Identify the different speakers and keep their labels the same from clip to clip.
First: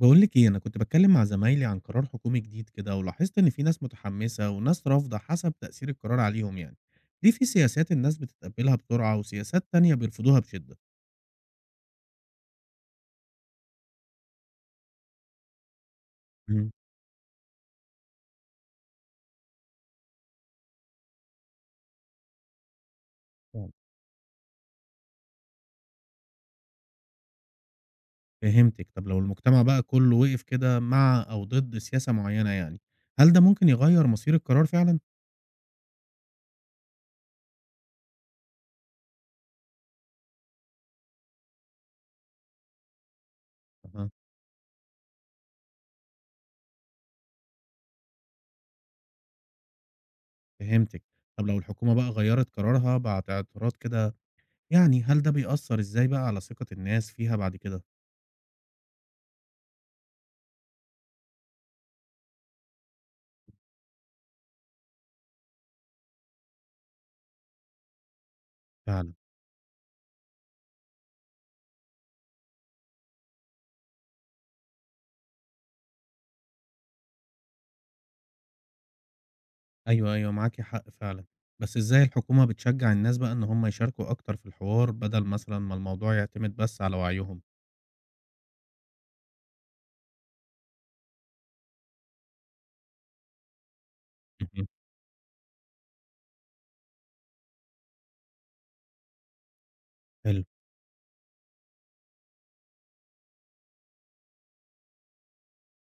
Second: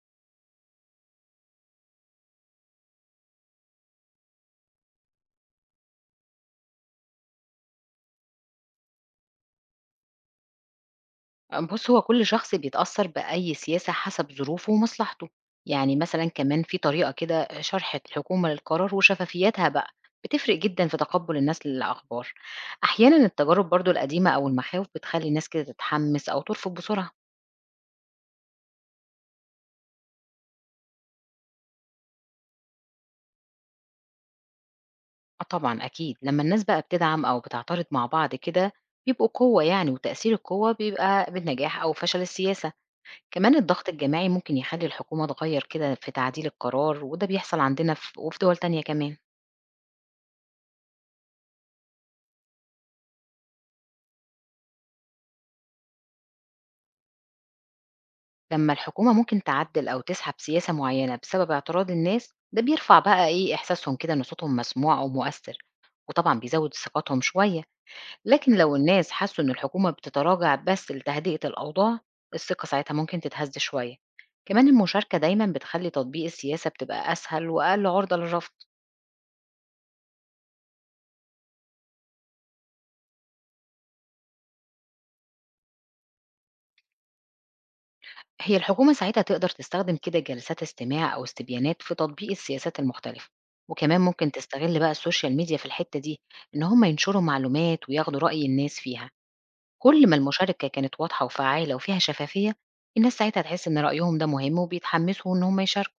Speaker 1: باقول لِك إيه، أنا كنت باتكلّم مع زمايلي عن قرار حكومي جديد كده، ولاحظت إن في ناس متحمّسة وناس رافضة حسب تأثير القرار عليهم يعني. ليه في سياسات الناس بتتقبّلها بسرعة وسياسات تانية بيرفضوها بشِدّة؟
Speaker 2: آه، بُص، هو كل شخص بيتأثّر بأي سياسة حسب ظروفه ومصلحته، يعني مثلًا كمان
Speaker 1: إمم،
Speaker 2: في طريقة كده شرح الحكومة للقرار وشفافيتها بقى، بتفرق جدًا في تقبُّل الناس للأخبار. أحيانًا التجارب
Speaker 1: فعلًا.
Speaker 2: برضه القديمة أو المخاوف بتخلّي الناس كده تتحمّس أو ترفض بسرعة.
Speaker 1: فهمتِك. طب لو المجتمع بقى كُلّه وقف كده مع أو ضد سياسة معيّنة يعني، هل ده ممكن يغيّر مصير القرار فعلًا؟
Speaker 2: آه طبعًا أكيد، لمّا الناس بقى بتدعم أو بتعترض مع بعض كده بيبقوا قوة يعني، وتأثير القوة بيبقى بالنجاح أو فشل السياسة. كمان الضغط
Speaker 1: أها.
Speaker 2: الجماعي ممكن يخلّي الحكومة تغيّر كده في تعديل القرار وده بيحصل عندنا وفي دول تانية كمان.
Speaker 1: فهمتِك. طب لو الحكومة بقى غيّرت قرارها بعد اعتراض كده، يعني هل ده بيأثّر إزاي بقى على ثقة الناس فيها بعد كده؟
Speaker 2: لما الحكومة ممكن تعدل أو تسحب سياسة معينة بسبب اعتراض الناس ده بيرفع بقى إيه إحساسهم كده إن صوتهم مسموع أو مؤثر، وطبعا بيزود ثقتهم شوية. لكن لو الناس
Speaker 1: فعلًا.
Speaker 2: حسوا إن الحكومة بتتراجع بس لتهدئة الأوضاع، الثقة ساعتها ممكن تتهز شوية. كمان المشاركة دايما بتخلي تطبيق السياسة بتبقى أسهل وأقل عرضة للرفض.
Speaker 1: أيوه، أيوه، معاكِ حق فعلًا، بس إزاي الحكومة بتشجّع الناس بقى إن هُم يشاركوا أكتر في الحوار بدل مثلًا ما الموضوع يعتمد بس على وعيهم؟
Speaker 2: هي الحكومة ساعتها تقدر تستخدم كده جلسات استماع أو استبيانات في تطبيق السياسات المختلفة، وكمان ممكن
Speaker 1: اهم.
Speaker 2: تستغل بقى السوشيال ميديا في الحتة دي، إن هم ينشروا معلومات وياخدوا رأي الناس فيها. كل ما
Speaker 1: حلو،
Speaker 2: المشاركة كانت واضحة وفعالة وفيها شفافية، الناس ساعتها تحس إن رأيهم ده مهم وبيتحمسوا إن هم يشاركوا.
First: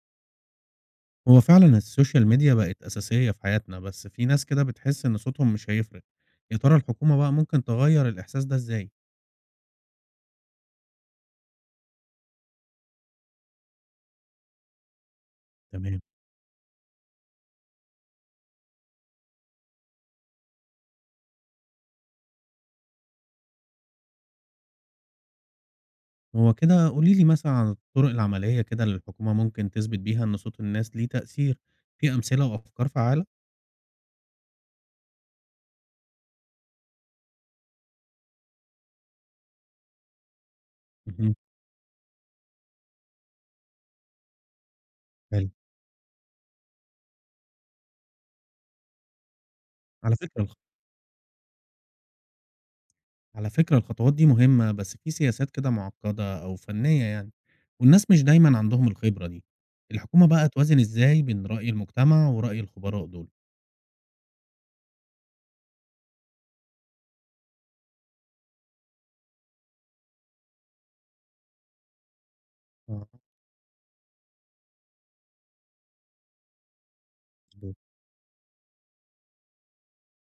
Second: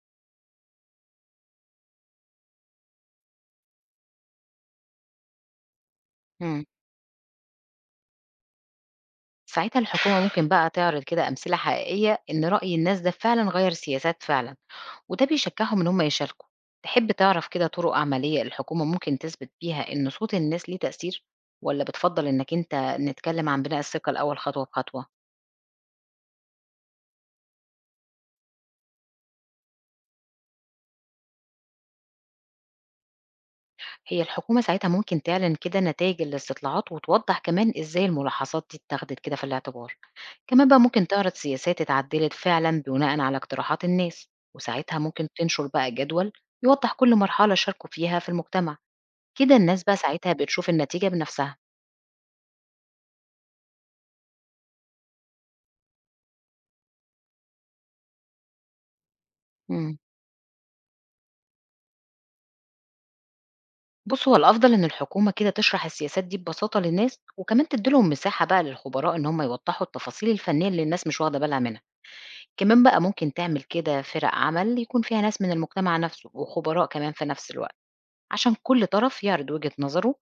Speaker 1: هو فعلًا السوشيال ميديا بقت أساسية في حياتنا، بس في ناس كده بتحس إن صوتهم مش هيفرق، يا
Speaker 2: مم.
Speaker 1: ترى الحكومة بقى ممكن تغيّر الإحساس ده إزاي؟
Speaker 2: ساعتها الحكومة ممكن بقى تعرض كده أمثلة حقيقية إن رأي الناس ده فعلا غير سياسات فعلا، وده بيشجعهم إن
Speaker 1: تمام.
Speaker 2: هم يشاركوا. تحب تعرف كده طرق عملية الحكومة ممكن تثبت بيها إن صوت الناس ليه تأثير، ولا بتفضل إنك أنت نتكلم عن بناء الثقة الأول خطوة بخطوة؟
Speaker 1: هو كده قولي لي مثلًا عن الطرق العملية كده اللي الحكومة ممكن تثبت بيها إن صوت الناس ليه تأثير، في أمثلة وأفكار فعّالة؟
Speaker 2: هي الحكومة ساعتها ممكن تعلن كده نتائج الاستطلاعات وتوضح كمان إزاي الملاحظات دي اتاخدت كده في الاعتبار. كمان بقى ممكن تعرض
Speaker 1: اهم،
Speaker 2: سياسات اتعدلت فعلا بناء على اقتراحات الناس، وساعتها ممكن
Speaker 1: حلو.
Speaker 2: تنشر بقى جدول يوضح كل مرحلة شاركوا فيها في المجتمع. كده الناس بقى
Speaker 1: على
Speaker 2: ساعتها
Speaker 1: فكرة الخ
Speaker 2: بتشوف النتيجة بنفسها.
Speaker 1: على فكرة الخطوات دي مهمة بس في سياسات كده معقدة أو فنية يعني، والناس مش دايما عندهم الخبرة دي.
Speaker 2: مم.
Speaker 1: الحكومة بقى توازن إزاي بين رأي المجتمع ورأي الخبراء دول؟
Speaker 2: بُص، هو الأفضل إن الحكومة كده تشرح السياسات دي ببساطة للناس، وكمان تدّي لهم مساحة بقى للخبراء إن هم يوضحوا التفاصيل الفنية اللي الناس مش واخدة بالها منها، كمان بقى
Speaker 1: آه،
Speaker 2: ممكن تعمل كده فرق عمل يكون فيها ناس من المجتمع نفسه وخبراء كمان في نفس الوقت،
Speaker 1: مظبوط.
Speaker 2: عشان كل طرف يعرض وجهة نظره،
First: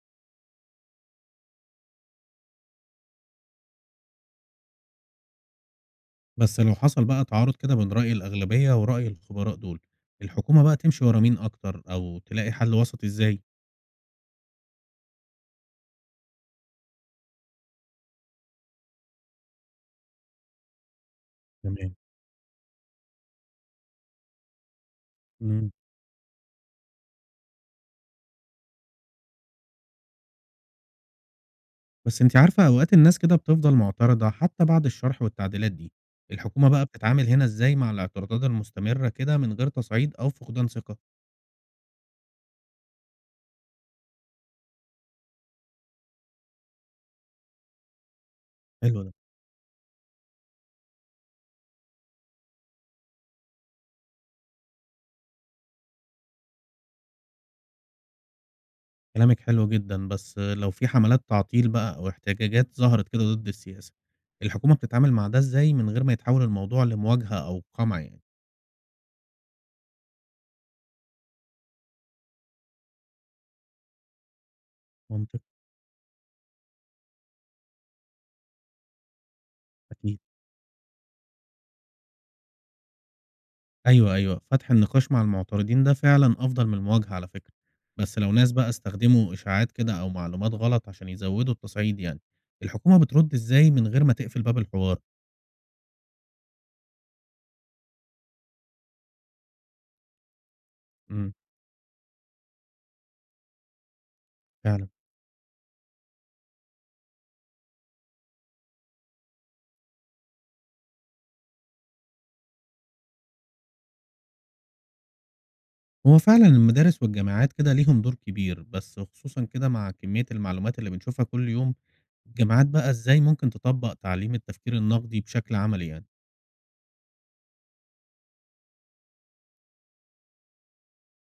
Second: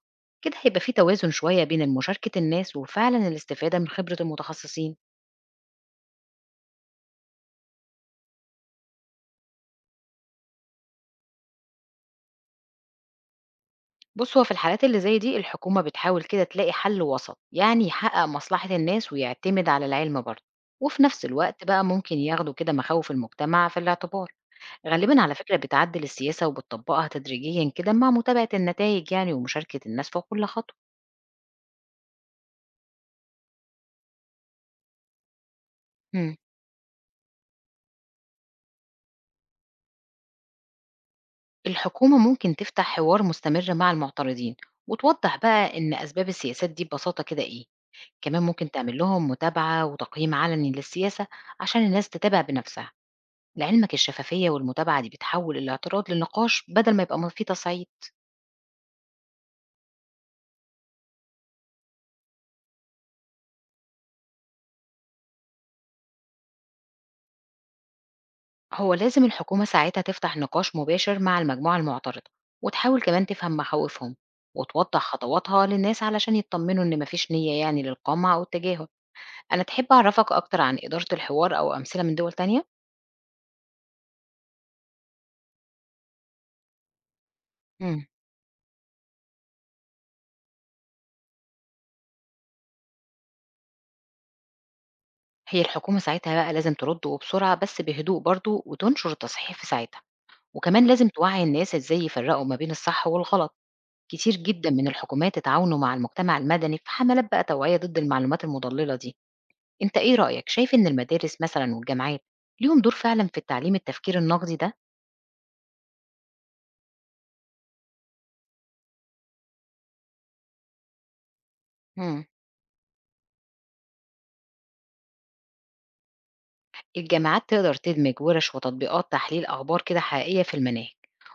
Speaker 2: كده هيبقى في توازن شوية بين مشاركة الناس وفعلًا الاستفادة من خبرة المتخصصين.
Speaker 1: بس لو حصل بقى تعارض كده بين رأي الأغلبية ورأي الخبراء دول، الحكومة بقى تمشي ورا مين أكتر أو تلاقي حل وسط إزاي؟
Speaker 2: بُص، هو في الحالات اللي زي دي الحكومة بتحاول كده تلاقي حل وسط، يعني يحقق مصلحة الناس ويعتمد على العلم برضه، وفي نفس الوقت بقى
Speaker 1: تمام.
Speaker 2: ممكن ياخدوا كده مخاوف المجتمع في الاعتبار، غالبًا على فكرة
Speaker 1: مم.
Speaker 2: بتعدل السياسة وبتطبقها تدريجيًا كده مع متابعة النتائج يعني ومشاركة الناس في كل خطوة.
Speaker 1: بس انت عارفة أوقات الناس كده بتفضل معترضة حتى بعد الشرح والتعديلات دي،
Speaker 2: إمم.
Speaker 1: الحكومة بقى بتتعامل هنا إزاي مع الاعتراضات المستمرة كده من غير تصعيد أو فقدان ثقة؟
Speaker 2: الحكومة ممكن تفتح حوار مستمر مع المعترضين، وتوضح بقى إن أسباب السياسات دي ببساطة كده إيه، كمان ممكن تعمل
Speaker 1: حلو ده.
Speaker 2: لهم متابعة وتقييم علني للسياسة عشان الناس تتابع بنفسها. لعلمك الشفافية والمتابعة دي بتحول الاعتراض لنقاش بدل ما يبقى فيه تصعيد.
Speaker 1: كلامِك حلو جدًا، بس لو في حملات تعطيل بقى أو احتجاجات ظهرت كده ضد السياسة، الحكومة بتتعامل مع ده إزاي من غير ما يتحول الموضوع لمواجهة أو قمع يعني؟
Speaker 2: هو لازم الحكومة ساعتها تفتح نقاش مباشر مع المجموعة المعترضة، وتحاول كمان تفهم مخاوفهم، وتوضح
Speaker 1: منطقي،
Speaker 2: خطواتها للناس علشان يطمنوا إن مفيش نية يعني للقمع أو التجاهل. أنا تحب
Speaker 1: أكيد.
Speaker 2: أعرفك أكتر عن إدارة الحوار أو أمثلة من دول تانية؟
Speaker 1: أيوه، أيوه، فتح النقاش مع المعترضين ده فعلًا أفضل من المواجهة على فكرة،
Speaker 2: مم.
Speaker 1: بس لو ناس بقى استخدموا إشاعات كده أو معلومات غلط عشان يزودوا التصعيد يعني، الحكومة بترد إزاي من غير ما تقفل باب الحوار؟
Speaker 2: هي الحكومة ساعتها بقى لازم ترد وبسرعة بس بهدوء برضو وتنشر التصحيح في ساعتها، وكمان لازم
Speaker 1: إمم،
Speaker 2: توعي الناس إزاي يفرقوا ما بين الصح والغلط. كتير جدًا
Speaker 1: فعلًا.
Speaker 2: من الحكومات اتعاونوا مع المجتمع المدني في حملات بقى توعية ضد المعلومات المضللة دي. أنت إيه رأيك، شايف إن المدارس مثلًا والجامعات ليهم دور فعلًا في التعليم التفكير النقدي ده؟
Speaker 1: هو فعلًا المدارس والجامعات كده ليهم دور كبير، بس خصوصًا كده مع كمية المعلومات اللي بنشوفها كل يوم.
Speaker 2: إمم.
Speaker 1: الجامعات بقى إزاي ممكن تطبّق تعليم التفكير النقدي بشكل عملي يعني؟
Speaker 2: الجامعات تقدر تدمج ورش وتطبيقات تحليل أخبار كده حقيقية في المناهج،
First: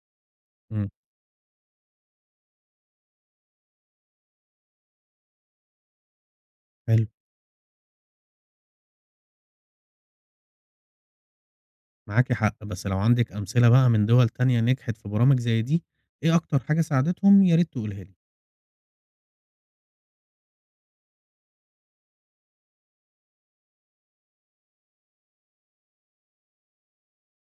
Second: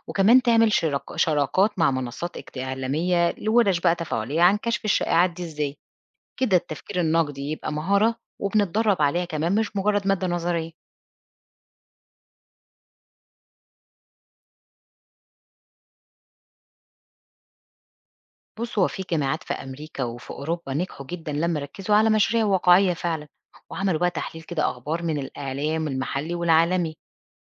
Speaker 2: وكمان تعمل
Speaker 1: إمم،
Speaker 2: شراكات مع منصات إعلامية لورش بقى تفاعلية عن كشف الشائعات دي إزاي، كده التفكير
Speaker 1: حلو.
Speaker 2: النقدي يبقى مهارة وبنتدرب عليها كمان مش مجرد مادة نظرية.
Speaker 1: معاكِ حق، بس لو عندِك أمثلة بقى من دول تانية نجحت في برامج زي دي، إيه أكتر حاجة ساعدتهم يا ريت تقولها لي.
Speaker 2: بُص، هو في جاماعات في أمريكا وفي أوروبا نجحوا جدًا لمّا ركّزوا على مشاريع واقعية فعلًا، وعملوا بقى تحليل كده أخبار من الإعلام المحلي والعالمي،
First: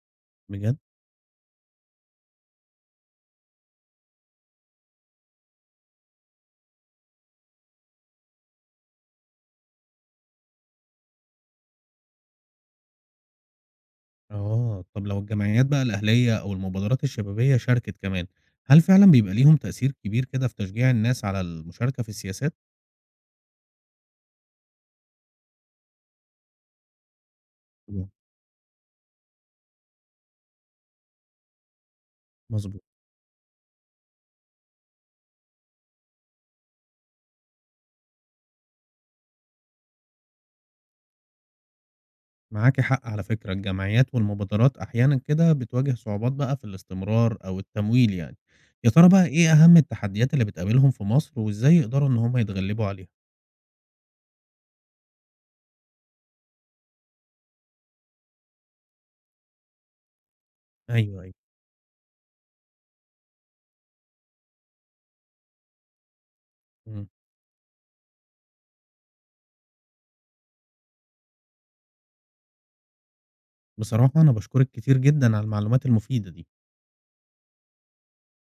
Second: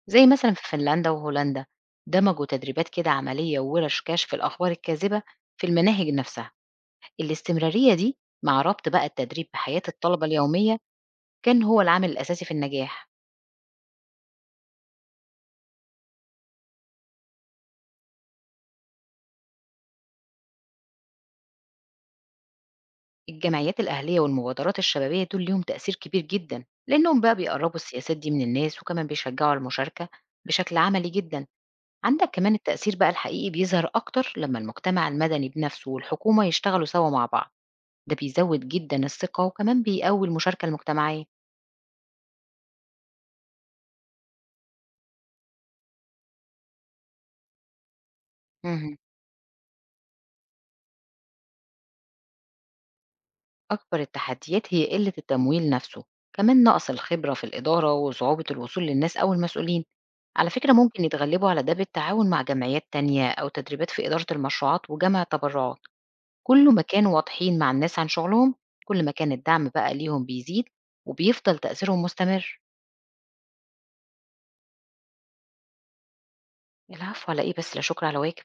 Speaker 2: زي مثلًا في
Speaker 1: بجد؟
Speaker 2: فنلندا وهولندا، دمجوا تدريبات كده عملية وورش كشف الأخبار الكاذبة في المناهج نفسها، الاستمرارية دي مع ربط بقى التدريب بحياة الطلبة اليومية كان هو العامل الأساسي في النجاح.
Speaker 1: آه، طب لو الجمعيات بقى الأهلية أو المبادرات الشبابية شاركت كمان، هل فعلًا بيبقى ليهم تأثير كبير كده في تشجيع الناس على المشاركة في السياسات؟
Speaker 2: الجمعيات الأهلية والمبادرات الشبابية دول ليهم تأثير كبير جدًا، لإنهم بقى بيقربوا السياسات دي من الناس وكمان بيشجعوا على المشاركة بشكل عملي جدًا. عندك كمان
Speaker 1: مضبوط.
Speaker 2: التأثير بقى الحقيقي بيظهر أكتر لما المجتمع المدني بنفسه والحكومة يشتغلوا سوا مع بعض، ده بيزود جدا الثقة وكمان بيقوي المشاركة المجتمعية.
Speaker 1: معاكِ حق على فكرة، الجمعيات والمبادرات أحيانًا كده بتواجه صعوبات بقى في الاستمرار أو التمويل يعني. يا
Speaker 2: مهم.
Speaker 1: ترى بقى إيه أهم التحديات اللي بتقابلهم في مصر وإزاي يقدروا إن هم يتغلبوا عليها؟
Speaker 2: أكبر التحديات هي قلة التمويل نفسه، كمان نقص الخبرة في الإدارة وصعوبة الوصول للناس أو المسؤولين. على فكرة ممكن
Speaker 1: أيوه، أيوه.
Speaker 2: يتغلبوا على ده بالتعاون مع جمعيات تانية أو تدريبات في إدارة المشروعات وجمع تبرعات. كل ما
Speaker 1: إمم.
Speaker 2: كانوا واضحين مع الناس عن شغلهم، كل ما كان الدعم بقى ليهم بيزيد وبيفضل تأثيرهم مستمر.
Speaker 1: بصراحة أنا باشكرِك كتير جدًا على المعلومات المفيدة دي.
Speaker 2: العفو على إيه بس، لا شكر على واجب.